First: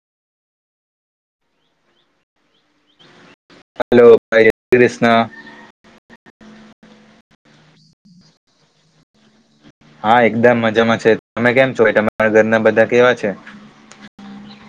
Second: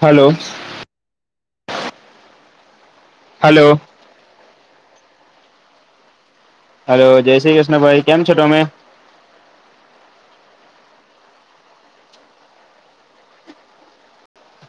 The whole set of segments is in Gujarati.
હેલો. હલો. હલો ભાઈ. જય શ્રી કૃષ્ણ. હલો. જય શ્રી કૃષ્ણ ભાઈ. કેમ છો તમે? હા, એકદમ મજામાં છે. તમે કેમ છો? તમારા ઘરના બધા કેવા છે?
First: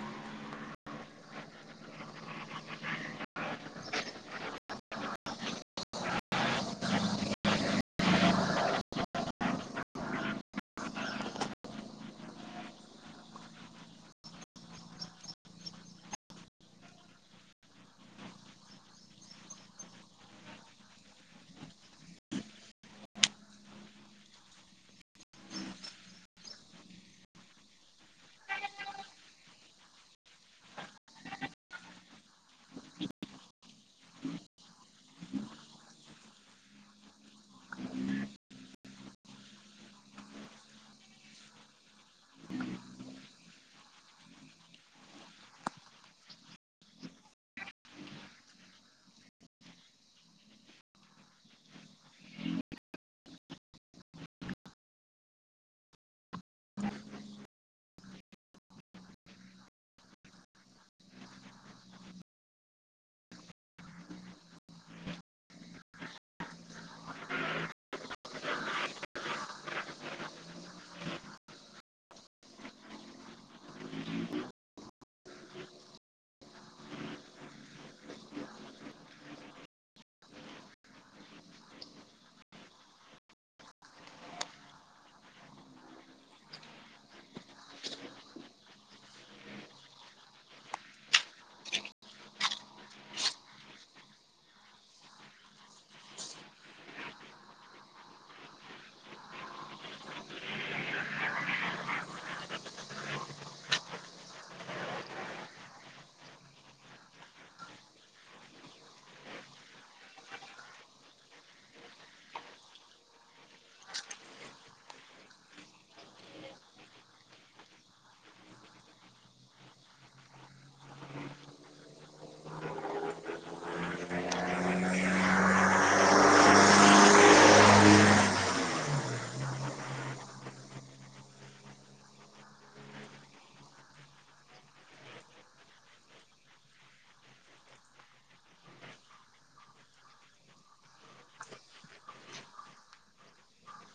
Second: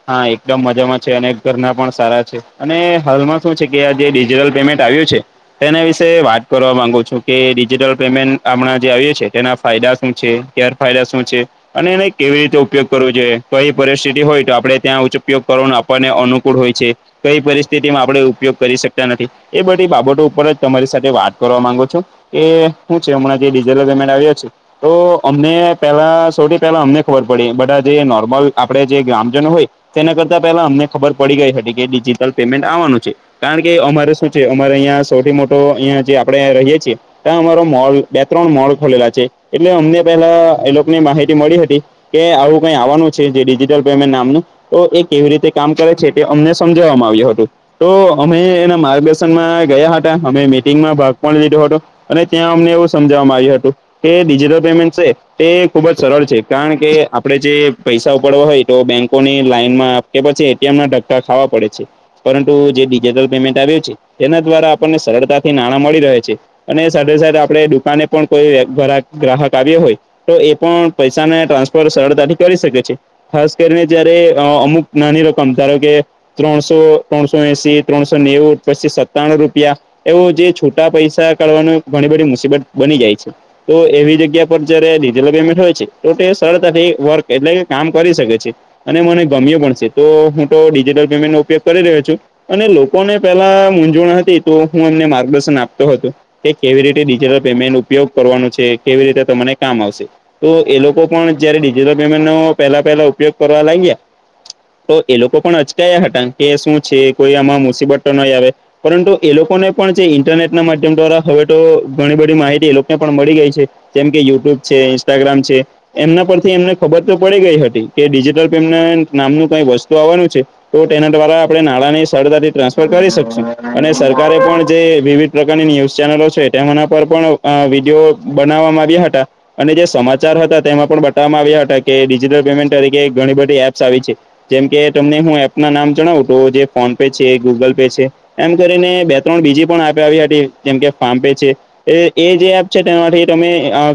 હા, એકદમ મજામાં છે અને ઘરના પણ સારા છે અને હાલમાં શું છે કે આ જે ડિજિટલ પેમેન્ટ આવ્યું છે. તેના વિશે વાત કરવા માંગુ છું કે ડિજિટલ પેમેન્ટ હમણાં જે આવ્યું છે તેના ફાયદા શું છે. ગેર ફાયદા શું છે અને એને કેવી રીતે ઉપયોગ કરવો જોઈએ. કઈ પરિસ્થિતિ હોય તો આપ આપડે ત્યાં ઉચ્ચ ઉપયોગ કરવાનો આપણને અનુકૂળ હોય છે. કઈ પરિસ્થિતિમાં આપણે ઉપયોગ કરી શકતા નથી. એ બધી બાબતો ઉપર જ તમારી સાથે વાત કરવા માંગુ છું. એ હું છે હમણાં જે ડીઝલ પેમેન્ટ આવ્યા છે તો અમને પેલા સૌથી પેલા અમને ખબર પડી બઢા જે નોર્મલ આપડે જે ગામ જનો હોય તેના કરતા પેલા અમને ખબર પડી ગઈ હતી કે ડિજિટલ પેમેન્ટ આવવાનું છે. કારણ કે અમારે શું છે અમારે અહીંયા સૌથી મોટો અહીંયા જે આપડે રહીય છીએ. ત્યાં અમારો મોલ બે ત્રણ મોલ ખોલેલા છે એટલે અમને પેલા એ લોકોન માહિતી મળી હતી. કે આવું કઈ આવવાનું છે જે ડિજિટલ પેમેન્ટ ના મનુ. તો એ કેવી રીતે કામ કરે છે તે અમને સમજવામાં આવ્યું હતું. તો અમે એના માર્ગદર્શનમાં ગયા હતા, અમે મીટિંગમાં ભાગ પણ લીધો હતો. અને ત્યાં અમને એવું સમજવામાં આવ્યું હતું કે ડિજિટલ પેમેન્ટ છે તે ખુબ જ સરળ છે. કારણ કે આપડે જે પૈસા ઉપાડવા હોય તો બેંક કોની લાઈનમાં કે પછી એટીએમના ધક્કા ખાવા પડે છે. પરંતુ જે ડિજટલ પેમેન્ટ આવ્યું છે તેના દ્વારા આપણને સરળતાથી નાણાં મળી રહે છે. અને સાથે સાથે આપણે દુકાને પણ કોઈ ઘરાક, ગ્રાહક આવ્યો તો એ પણ પૈસાને ટ્રાન્સફર સરળતાથી કરી શકે છે. ખાસ કરીને જયારે અ અમુક નાની રકમ ધારો કે ત્રણસો, ત્રણસો એશી, ત્રણસો નેવું પછી સત્તાણું રૂપિયા એવું જે છુટા પૈસા કાઢવાાનું ઘણી બધી મુસીબત બની જાય છે. તો એવી જગ્યા પર જયારે ડિજિટલ પેમેન્ટ હોય છે તો તે સરળતાથી વર્ક એટલે કે કામ કરી શકે છે. અને મને ગમ્યું પણ છે તો હું તો ડિજિટલ પેમેન્ટનો ઉપયોગ કરી રહ્યો છું. અને લોકોને પેલા મૂંઝવણ હતી તો હું એમને માર્ગદર્શન આપતો હતો. કે કેવી રીતે ડિજિટલ પેમેન્ટ ઉપયોગ કરવાનું છે, કેવી રીતે તમને કામ આવશે. તો એ લોકો પણ જયારે ડિજિટલ પેમેન્ટનો પેલા પહેલા ઉપયોગ કરવા લાગ્યા તો એ લોકો પણ અચકાયા હતા કે શું છે કોઈ આમાં મુસીબત તો નઈ આવે. પરંતુ એ લોકોને પણ જે ઇન્ટરનેટના માધ્યમ દ્વારા હવે તો ઘણી બધી માહિતી એ લોકોન પણ મળી ગઈ છે. જેમ કે યુટ્યુબ છે, ઇન્સ્ટાગ્રામ છે એમના પરથી એમને ખબર તો પડી ગઈ હતી. કે ડિજિટલ પેમેન્ટ નામનું કઈ વસ્તુ આવવાનું છે. તો તેના દ્વારા આપણે નાણાંની સરળતાથી ટ્રાન્સફર કરી શકશું અને સરકારે પણ જે વિવિધ. પ્રકારની ન્યૂઝ ચેનલો છે, તેમના પર પણ વીડિયો બનાવવામાં આવ્યા હતા. અને જે સમાચાર હતા, તેમાં પણ બતાવવામાં આવ્યા હતા કે ડિજિટલ પેમેન્ટ તરીકે ઘણી બધી એપ્સ આવી છે. જેમ કે તમને હું એપનાં નામ જણાવું તો, જે ફોનપે છે, ગૂગલ પે છે. એમ કરીને બે-ત્રણ બીજી પણ આવી હતી, જેમ કે એફપે છે. એ જે એપ છે, તેનાથી તમે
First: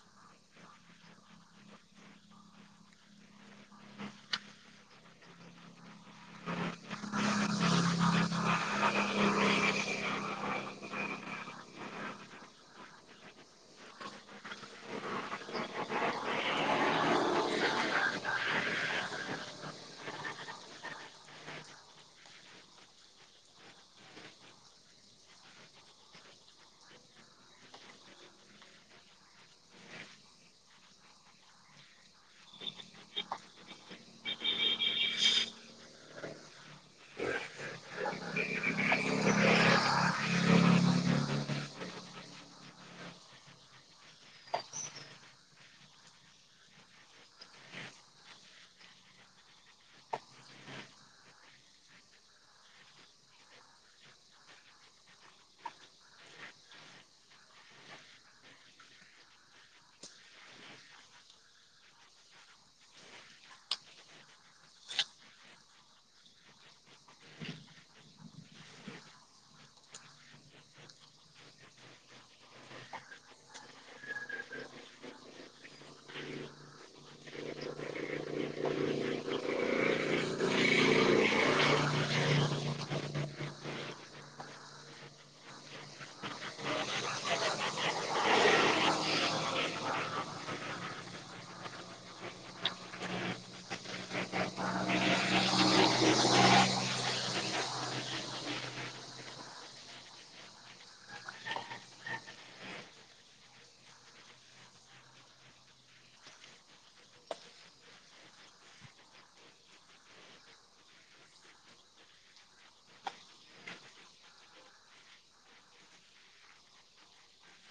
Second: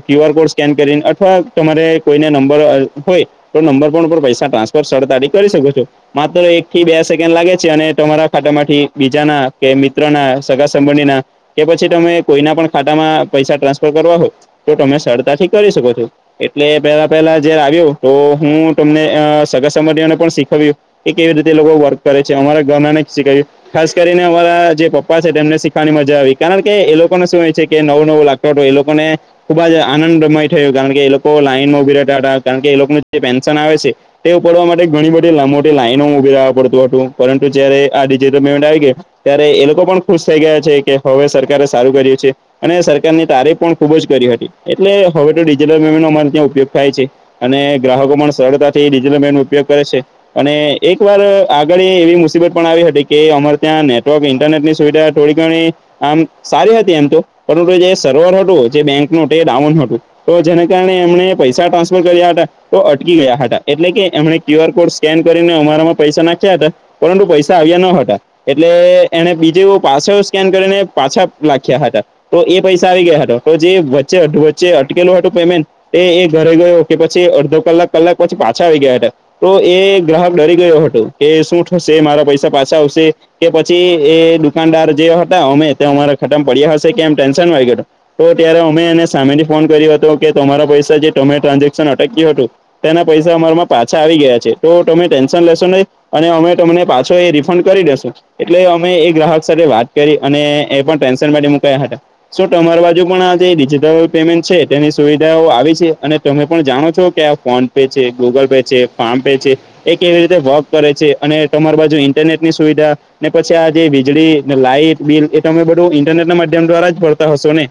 ક્યુઆર કોડ સ્કેન કરીને અથવા તમારે. કોઈનો નંબર હોય તો નંબર ઉપર પણ પૈસા ટ્રાન્સફર સરળતાથી કરી શકો છો. માત્ર એકથી બે સેકન્ડ લાગે છે અને તમારા ખાતામાંથી બીજાના કે મિત્રો, સગા-સંબંધીઓના. કે પછી તમે કોઈના પણ ખાતામાં પૈસા ટ્રાન્સફર કરવા હોય. તો તમે સરળતાથી કરી શકો છો. એટલે પહેલાં-પહેલાં જ્યારે આવ્યું તો. હું તમને સગા-સંબંધીઓને પણ શીખવ્યું. કે કેવી રીતે એ લોકો વર્ક કરે છે, અમારા ઘરે પણ શીખવ્યા. ખાસ કરીને અમારા જે પપ્પા છે, તેમને શીખવાની મજા આવી, કારણ કે એમને શું હોય છે કે નવું નવું લાગે. એમને ખૂબ જ આનંદ થયો, કારણ કે એ લોકો લાઈનમાં ઊભા રહેતા હતા, કારણ કે એમને. જે પેન્શન આવે છે. તે ઉપાડવા માટે ઘણી બધી લાંબી લાઈનમાં ઊભા રહેવું પડતું હતું, પરંતુ જ્યારે આ ડિજિટલ પેમેન્ટ આવી ગયું. ત્યારે એ લોકો પણ ખુશ થઈ ગયા કે હવે સરકારે સારું કર્યું છે. અને સરકારની તારીફ પણ ખૂબ જ કરી હતી. એટલે હવે તો ડિજિટલનો ત્યાં ઉપયોગ થાય છે. અને ગ્રાહકો પણ સરળતાથી ડિજિટલ પેમેન્ટનો ઉપયોગ કરે છે. અને એક વાર અગાઉ એવી મુશ્કેલી પણ આવી હતી કે અમારે ત્યાં નેટવર્ક અને ઇન્ટરનેટની સુવિધા. થોડી ઘણી આમ સારી હતી એમ તો, પણ જે સર્વર હતું એ બેંકનું ડાઉન હતું. તો જેને કારણે એમણે પૈસા ટ્રાન્સફર કર્યા હતા. તો અટકી ગયા હતા. એટલે કે એમણે ક્યુઆર કોડ સ્કેન કરીને અમારામાં પૈસા નાખ્યા હતા. પરંતુ પૈસા આવ્યા ન હતા. એટલે એમણે બીજે પાછું સ્કેન કરીને પાછા મોકલ્યા હતા. તો એ પૈસા આવી ગયા હતા, જે વચ્ચે-વચ્ચે અટકેલું હતું પેમેન્ટ. એ ઘરે ગયો કે પછી અડધા કલાક-કલાક પછી પાછા આવી ગયા હતા. તો એ ગ્રાહક ડરી ગયો હતો કે શું થશે, મારા પૈસા પાછા આવશે? કે પછી એ દુકાનદાર જે હતા, અમારે ત્યાં ખટમ પડ્યા હશે એમ ટેન્શન આવી ગયું. તો ત્યારે અમે એને સામેથી ફોન કર્યો હતો કે, તમારા પૈસા જે તમે ટ્રાન્ઝેક્શન કર્યું હતું, એ અટક્યું હતું. એના પૈસા અમારામાં પાછા આવી ગયા છે, તો તમે ટેન્શન લેશો નહીં. અને અમે તમને પાછું એ રિફંડ કરી દઈશું. એટલે અમે એ ગ્રાહક સાથે વાત કરી અને એ પણ ટેન્શનમાં મુકાઈ ગયા હતા. તો તમારા બાજુ પણ આ જે ડિજિટલ પેમેન્ટ છે, તેની સુવિધાઓ આવી છે અને તમે પણ જાણો છો કે. ફોનપે છે, ગૂગલ પે છે, ફેમ પે છે. એ કેવી રીતે વર્ક કરે છે અને તમારા બાજુ ઇન્ટરનેટની સુવિધા. ને પછી આ જે વીજળીનું લાઇટ બિલ છે, એ તમે બધું ઇન્ટરનેટના માધ્યમ દ્વારા જ ભરતા હશો ને.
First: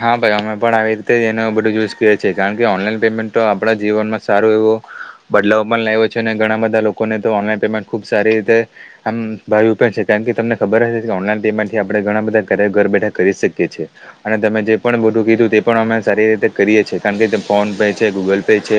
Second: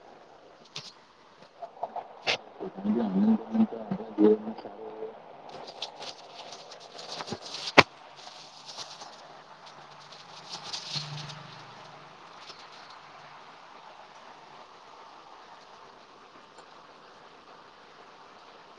હા ભાઈ, અમે પણ આવી રીતે એ બધું જ. છે, કારણ કે ઓનલાઈન પેમેન્ટ તો આપણા જીવનમાં સારું એવું. બદલાવ પણ લાવ્યો છે અને ઘણા બધા લોકોને તો ઓનલાઈન પેમેન્ટ ખૂબ સારી રીતે. આમ ફાવ્યું પણ છે, કારણ કે તમને ખબર હશે કે ઓનલાઈન પેમેન્ટથી આપણે ઘણા બધા કામ ઘર બેઠા. કરી શકીએ છીએ. અને તમે જે પણ બધું કીધું, એ પણ અમે સારી રીતે કરીએ છીએ, કારણ કે ફોનપે છે, ગૂગલ પે છે.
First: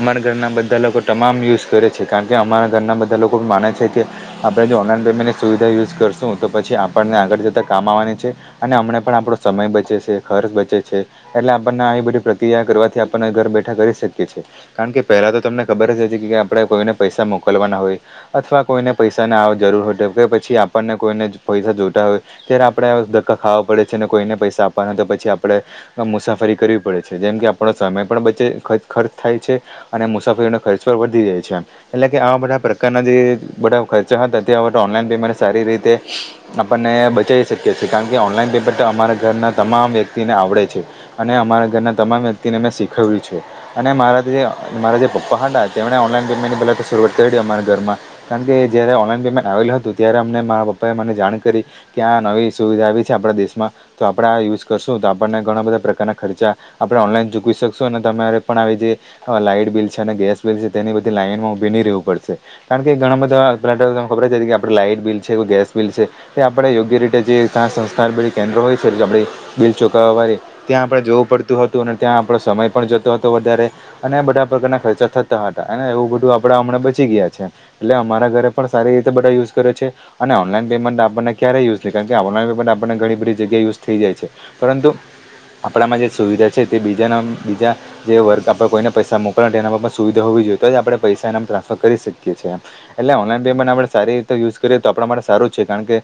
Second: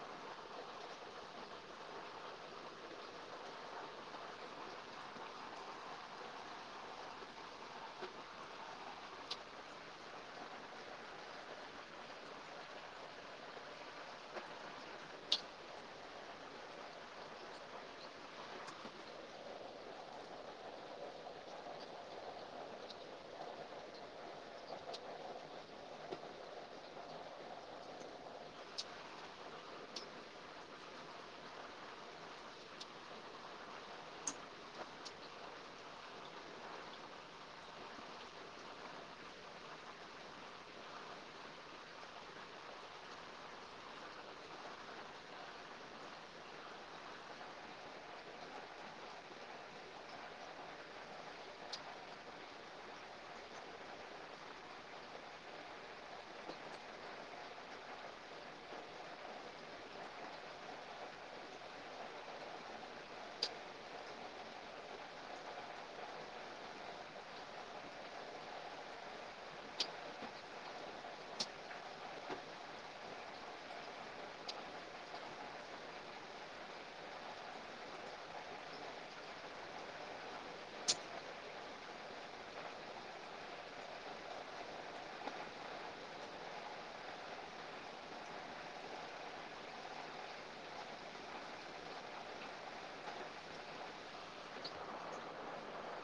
અમારા ઘરના બધા લોકો તમામ યુઝ કરે છે, કારણ કે અમારા ઘરના બધા લોકો માને છે કે. આપણે જો ઓનલાઈન પેમેન્ટની સુવિધા યુઝ કરશું તો પછી આપણને આગળ જતા કામ આવવાની છે. અને અમણે પણ આપડો સમય બચે છે, ખર્ચ બચે છે. એટલે આપણ ને આવી બધી પ્રક્રિયા કરવાથી ઘર બેઠા કરી શકીએ છીએ. કારણ કે પહેલાં તો તમને ખબર જ હતી કે આપણે કોઈને પૈસા મોકલવાના હોય. અથવા કોઈને પૈસાની આવું જરૂર હોય, કે પછી આપણને કોઈ ને પૈસા જોતા હોય. ત્યારે આપણે ધક્કા ખાવા પડે છે અને કોઈને પૈસા આપવાના હોય તો પછી આપણે મુસાફરી કરવી પડે છે, જેમ કે આપણો સમય પણ બચે ખર્ચ થાય છે. અને મુસાફરીનો ખર્ચ પણ વધી જાય છે. એટલે કે આવા બધા પ્રકારના જે બધા ખર્ચા હતા તે હવે તો ઓનલાઈન પેમેન્ટ સારી રીતે આપણને બચાવી શકીએ છીએ કારણ કે ઓનલાઈન પેપર તો અમારા ઘરના તમામ વ્યક્તિને આવડે છે. અને અમારા ઘરના તમામ વ્યક્તિને મે શીખવ્યું છે. અને મારા જે મારા જે પપ્પા હતા તેમને ઓનલાઈન પેમેન્ટની પેલા તો શરૂઆત કરેલી મારા ઘરમાં. કારણ કે જયારે ઓનલાઈન પેમેન્ટ આવેલું હતું, ત્યારે અમને મારા પપ્પા એ મને જાણ કરી કે આ નવી સુવિધા આવી છે આપણા દેશમાં તો આપણે આ યુઝ કરશું તો આપણને ઘણા બધા પ્રકારના ખર્ચા, આપણે ઓનલાઈન ચૂકવી શકશું અને તમારે પણ આવી જ રીત હવે લાઈટ બિલ છે અને ગેસ બિલ છે તેની બધી લાઈનમાં ઉભી નહીં રહેવું પડશે. કારણ કે ઘણા બધાને ખબર કે આપડે લાઈટ બિલ છે, ગેસ બિલ છે, તે આપણે યોગ્ય રીતે જે ત્યાં સંસ્કાર બધી કેન્દ્ર હોય છે, એટલે આપણી બિલ ચોકાવવાળે ત્યાં આપણે જોવું પડતું હતું અને ત્યાં આપણો સમય પણ જતો હતો વધારે. અને આ બધા પ્રકારના ખર્ચા થતા હતા અને એવું બધું આપડા હમણાં બચી ગયા છે. એટલે અમારા ઘરે પણ સારી રીતે બધા યુઝ કરે છે અને ઓનલાઈન પેમેન્ટ આપણને ક્યારેય યુઝ કાર ઓનલાઈન પેમેન્ટ આપને ઘણી બધી જગ્યા યુઝ થઈ જાય છે, પરંતુ આપણામાં જે સુવિધા છે, તે બીજાના બીજા જે વર્ગ આપણેે કોઈને પૈસા મોકલના એનામાં સુવિધા હોવી જોઈએ, તો જ આપણે પૈસા એના માં ટ્રાન્સફર કરી શકીએ છે. એટલે ઓનલાઈન પેમેન્ટ આપણે સારી રીતે યુઝ કરીએ તો આપડા માટે સારું જ છે, કારણ કે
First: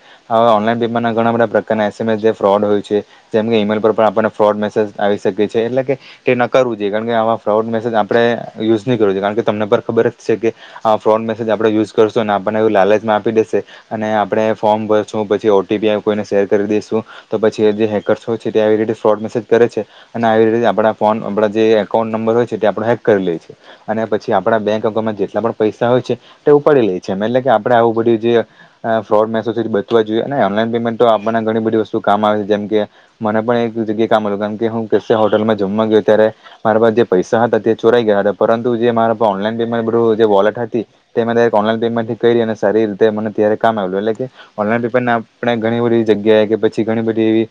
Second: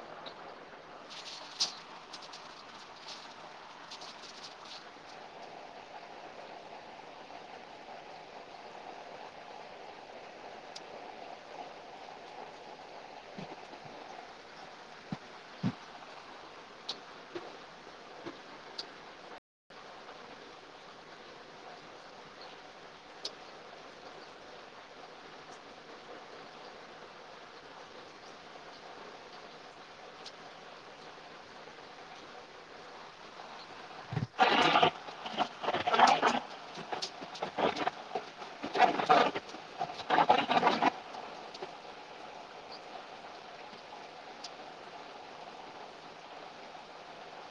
ઓનલાઇન, પેમેન્ટ ના ઘણા બધા પ્રકારના એસએમએસ, ફ્રોડ હોય છે, જેમ કે ઇ-મેલ પર પણ આપણને ફ્રોડ મેસેજ આવી શકે છે, એટલે કે તે નકારવું જોઈએ કારણ કે આ ફ્રોડ મેસેજ આપણે યુઝ નહીં કરવું જોઈએ કારણ કે તમને પર ખબર જ છે, કે આ ફ્રોડ મેસેજ આપણે યુઝ કરશું અને આપણને એ લાલચમાં આપી દેશે, અને આપડે ફોર્મ ભરશું પછી ઓ ટીઆઈ કોઈને શેર કરી દઈશું, તો પછી જે હેકર્સ હોય છે, ત્યાં આવી રીતે ફ્રોડ મેસેજ કરે છે. અને આવી રીતે આપડા ફોન આપણા જે એકાઉન્ટ નંબર હોય છે, તે આપણે હેક કરી લે છે. અને પછી આપડા બેંક એકાઉન્ટમાં જેટલા પણ પૈસા હોય છે, તે ઉપાડી લે છે, એમ એટલે કે આપડે આવું બધું જે ફોડ મેસેજ બચવું જોઈએ, ઓનલાઈન પેમેન્ટતો આપણને ઘણી બધી વસ્તુ કામ આવે છે, જેમકે મને પણ એક જગ્યા મુલગન કે હું કેસે હોટલમાં જમવા ગ્યો તયારે મારા પાસ જે પૈસા હતા તે ચોરાઈ ગયા હતા, પરંતુ જે મારા પાહે ઓનલાઈન પેમેન્ટ જે વોલેટ હતી તે મને એક ઓનલાઇન પેમેન્ટથી કઈરી, અને સારી રીતે મને ત્યારે કામ આવેલું. એટલે કે ઓનલાઈન પેમ [unintelligible] આપણે ઘણી બધી જગ્યાએ કે પછી ઘણી બધી એવી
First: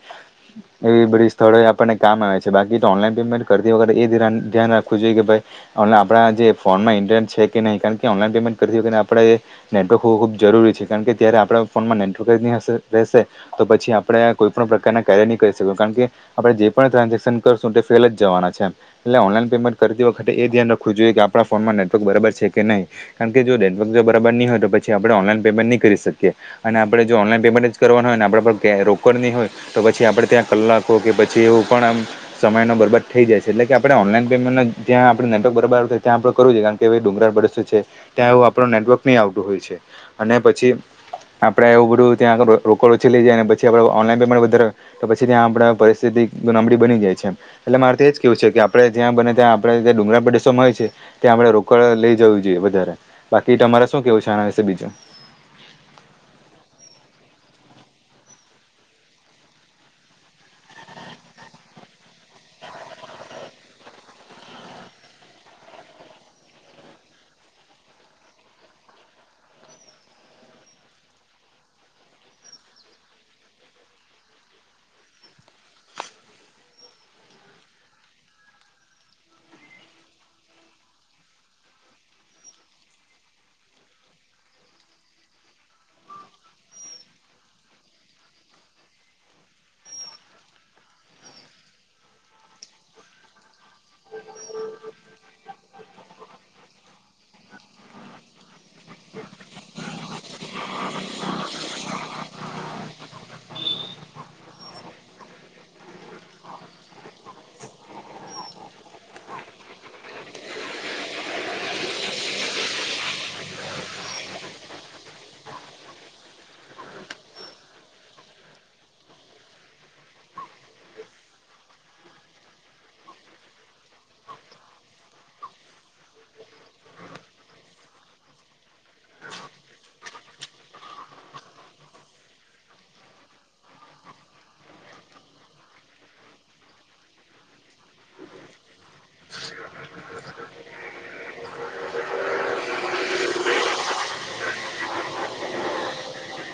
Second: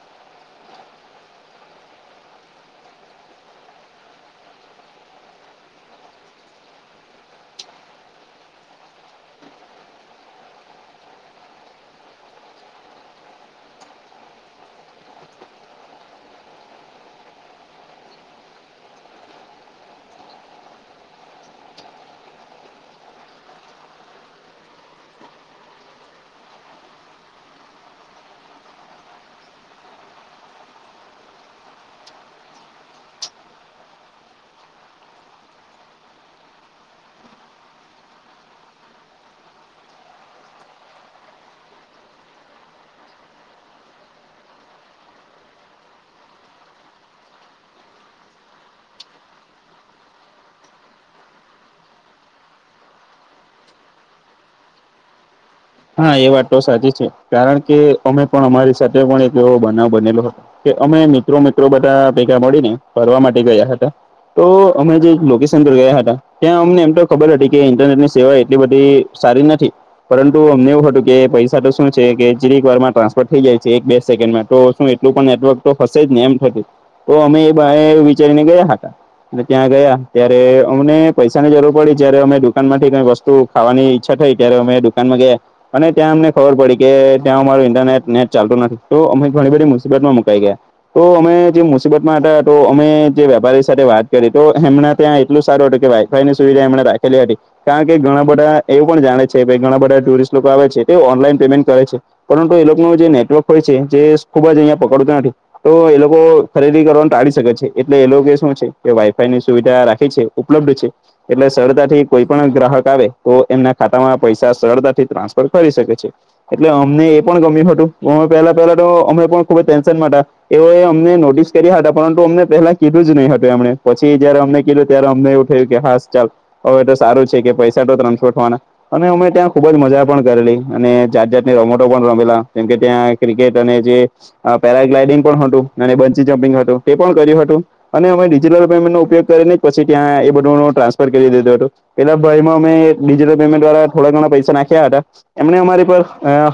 એવી બધી સ્થળોએ આપણને કામ આવે છે. બાકી તો ઓનલાઈન પેમેન્ટ કરતી વખતે એ ધિરાણ ધ્યાન રાખવું જોઈએ, કે ભાઈ હમણે આપણા આ જે ફોનમાં ઇન્ટરનેટ છે કે નહીં, કારણ કે ઓનલાઇન પેમેન્ટ કરતી વખતે આપણે નેટવર્ક હોવું ખૂબ જરૂરી છે. કારણ કે ત્યારે આપણા ફોનમાં નેટવર્ક જ ની હશે રહેશે તો પછી આપણે આ કોઈ પણ પ્રકારના કાર્ય નહીં કરી શકું. કારણ કે આપણે જે પણ ટ્રાન્ઝેક્શન કરશું તે ફેલ જવાના છે એમ. એટલે ઓનલાઈન પેમેન્ટ કરતી વખતે એ ધ્યાન રાખવું જોઈએ કે આપણા ફોનમાં નેટવર્ક બરબર છે કે નહીં. કારણ કે જો નેટવર્ક જો બરાબર નહીં હોય તો પછી આપણે ઓનલાઈન પેમેન્ટ નહીં થવા કરી શકીએ અને આપણે જો ઓનલાઈન પેમેન્ટ જ કરવા હોયને આપણે પર રોક નહીં હોય, તો પછી આપડે ત્યાં કલાકો કે પછી એવું પણ આમ, સમયનો બરબાદ થઈ જાય એટકે આપણે ઓનલાઈન પેમેન્ટ જ્યાં આપણે નેટવર્ક બરાબર ત્યાં આપણે કરવું જોઈએ કારણકે, કે ડુંગરાળ વરસ છે, ત્યાં એવું આપણો નેટવર્ક નહી આવતું હોય છે, અને પછી આપણે એવું બધું ત્યાં આળોડ ઓછી થાય અને પછી આપણે ઓનલાઈન પેમેટ વધારે, તો પછી ત્યાં આપણા પરિસ્થિતિ નબળી બની જાય છે, એટલે મારે તો એજ કેવું છે, કે આપડે જ્યાં બંને ત્યાં આપણે ત્યાં ડુંગળ પ્રદેશોમાં હોય છે, ત્યાં આપણે રોકડ લઈ જવું જોઈએ વધારે બાકી તમારે શું કેવું છે, આના વિશે બીજું. હાએ વાતતો સાચી છે, કારણ કે અમે પણ અમારી સાથે પણ એક એવો બનાવ બનેલો હતો, કે અમે મિત્રો મિત્રો બધા ભેગા મળી ને ભરવા માટે ગયા હતા, તો અમે જે લોકેશન પર ગયા હતા ત્યાં અમને એમ તો ખબર હતી કે ઇન્ટરનેટ ની સેવા એટલી બધી સારી નથી. પરંતુ અમને એવું હતું કે પૈસા તો શું છે કે જરીક વારમાં ટ્રાન્સફર થઈ જાય છે એક બે સેકન્ડમાં તો શું એટલું પણ નેટવર્ક તો હશે જ ને એમ હતું તો અમે એ વિચારીને ગયા હતા. અને ત્યાં ગયા ત્યારે અમને પૈસા ની જરૂર પડી જયારે અમે દુકાન માંથી કઈ વસ્તુ ખાવાની ઈચ્છા થઈ ત્યારે અમે દુકાનમાં ગયા. અને ત્યાં અમને ખબર પડી કે ત્યાં અમારું ઇન્ટરનેટ નેટ ચાલતું નથી તો અમે ઘણી બધી મુસીબતમાં મુકાઈ ગયા. તો અમે જે મુસીબતમાં હતા તો અમે જે વેપારી સાથે વાત કરી તો એમના ત્યાં એટલું સારું હતું કે ભાઈ ની સુવિધા એમણે રાખેલી હતી કારણ કે ઘણા બધા એવું પણ જાણે છે કે ઘણા બધા ટુરિસ્ટ લોકો આવે છે તો ઓનલાઈન પેમેન્ટ કરે છે. પરંતુ એ લોકોનું જે નેટવર્ક હોય છે જે ખુબ જ અહિયા પકડતો નથી. તો એ લોકો ખરીદી કરવા ટાળી શકે છે એટલે એ લોકો શું છે કે વાઈફાઈ ની સુવિધા રાખી છે. ઉપલબ્ધ છે એટલે સરળતાથી કોઈ પણ ગ્રાહક આવે તો એમના ખાતામાં પૈસા સરળતાથી ટ્રાન્સફર કરી શકે છે. એટલે અમને એ પણ ગમ્યું હતું પણ પેલા પહેલા તો અમે પણ ખુબ જ ટેન્શનમાં હતા એ અમને નોટિસ કર્યા હતા પરંતુ અમને પહેલા કીધું જ નહી હતું એમણે પછી જયારે અમને કીધું ત્યારે અમને એવું થયું કે હાસ ચાલ હવે તો સારું છે કે પૈસા તો ટ્રાન્સફર ઠવાના અને અમે ત્યાં ખૂબ જ મજા પણ કરેલી અને જાત જાતને રમતો પણ રમેલા કેમ કે ત્યાં ક્રિકેટ અને જે પેરાગ્લાઇડિંગ પણ હતું અને બંચી જમ્પિંગ હતું તે પણ કર્યું હતું. અને અમે ડિજિટલ પેમેન્ટનો ઉપયોગ કરીને પછી ત્યાં એ બધું નું ટ્રાન્સફર કરી દીધો હતું. પેલા ભાઈ માં અમે ડિજિટલ પેમેન્ટ વાળા થોડા ઘણા પૈસા નાખ્યા હતા. એમણે અમારી પર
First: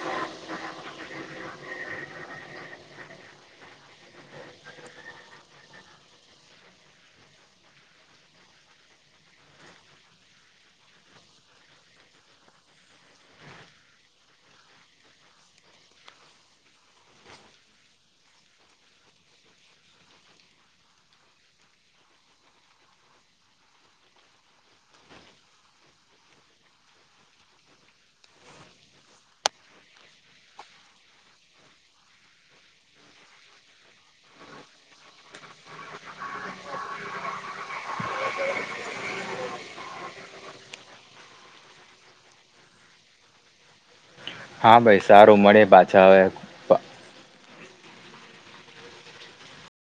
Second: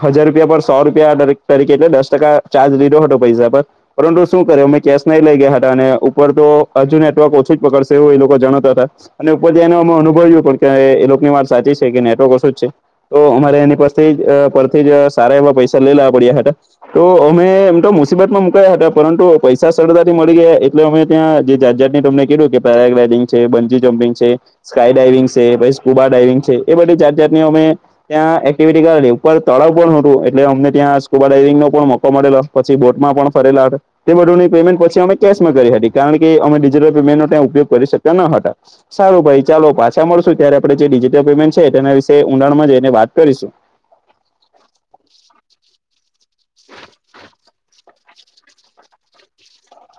હજાર રૂપિયા પર સો રૂપિયા તરીકે એટલે દસ ટકા ચાર્જ લીધો હતો પૈસા પર પરંતુ શું કરે અમે કેશ નહી લઈ ગયા હતા અને ઉપર તો હજુ નેટવર્ક ઓછું જ પકડશે એવું એ લોકો જણાવતા હતા. અને ઉપર જાઈને અમે અનુભવયુ પણ કે એ લોકોની વાત સાચી છે કે નેટવર્ક ઓશું જ છે. તો અમારે એની પાસથી પરથી જ સારા એવા પૈસા લઈ લેવા પડ્યા હતા. તો અમે એમ તો મુસીબતમાં મુકાયા હતા પરંતુ પૈસા સરળતાથી મળી ગયા એટલે અમે ત્યાં જે જાત જાતની તમને કીધું કે પેરાગ્લાઇડિંગ છે બંજી જમ્પિંગ છે. સ્કાય ડાઈવિંગ છે પછી સ્કૂબા ડાઈવિંગ છે એ બધી જાત જાતની અમે ત્યાં એક્ટિવિટી કરેલી ઉપર તળાવ પણ હોતું એટલે અમને ત્યાં સ્કુબા ડ્રાવિંગનો પણ મોકો મળેલો. પછી બોટમાં પણ ફરેલા હતા. તે બધુંની પેમેન્ટ પછી અમે કેશમાં કરી હતી કારણ કે અમે ડિજિટલ પેમેન્ટનો ત્યાં ઉપયોગ કરી શકતા ન હતા. સારું ભાઈ ચાલો પાછા મળશું ત્યારે આપણે જે ડિજિટલ પેમેન્ટ છે તેના વિશે ઊડાણમાં જઈને વાત કરીશું. હા ભાઈ સારું મળીએ પાછા અવે. [inaudible]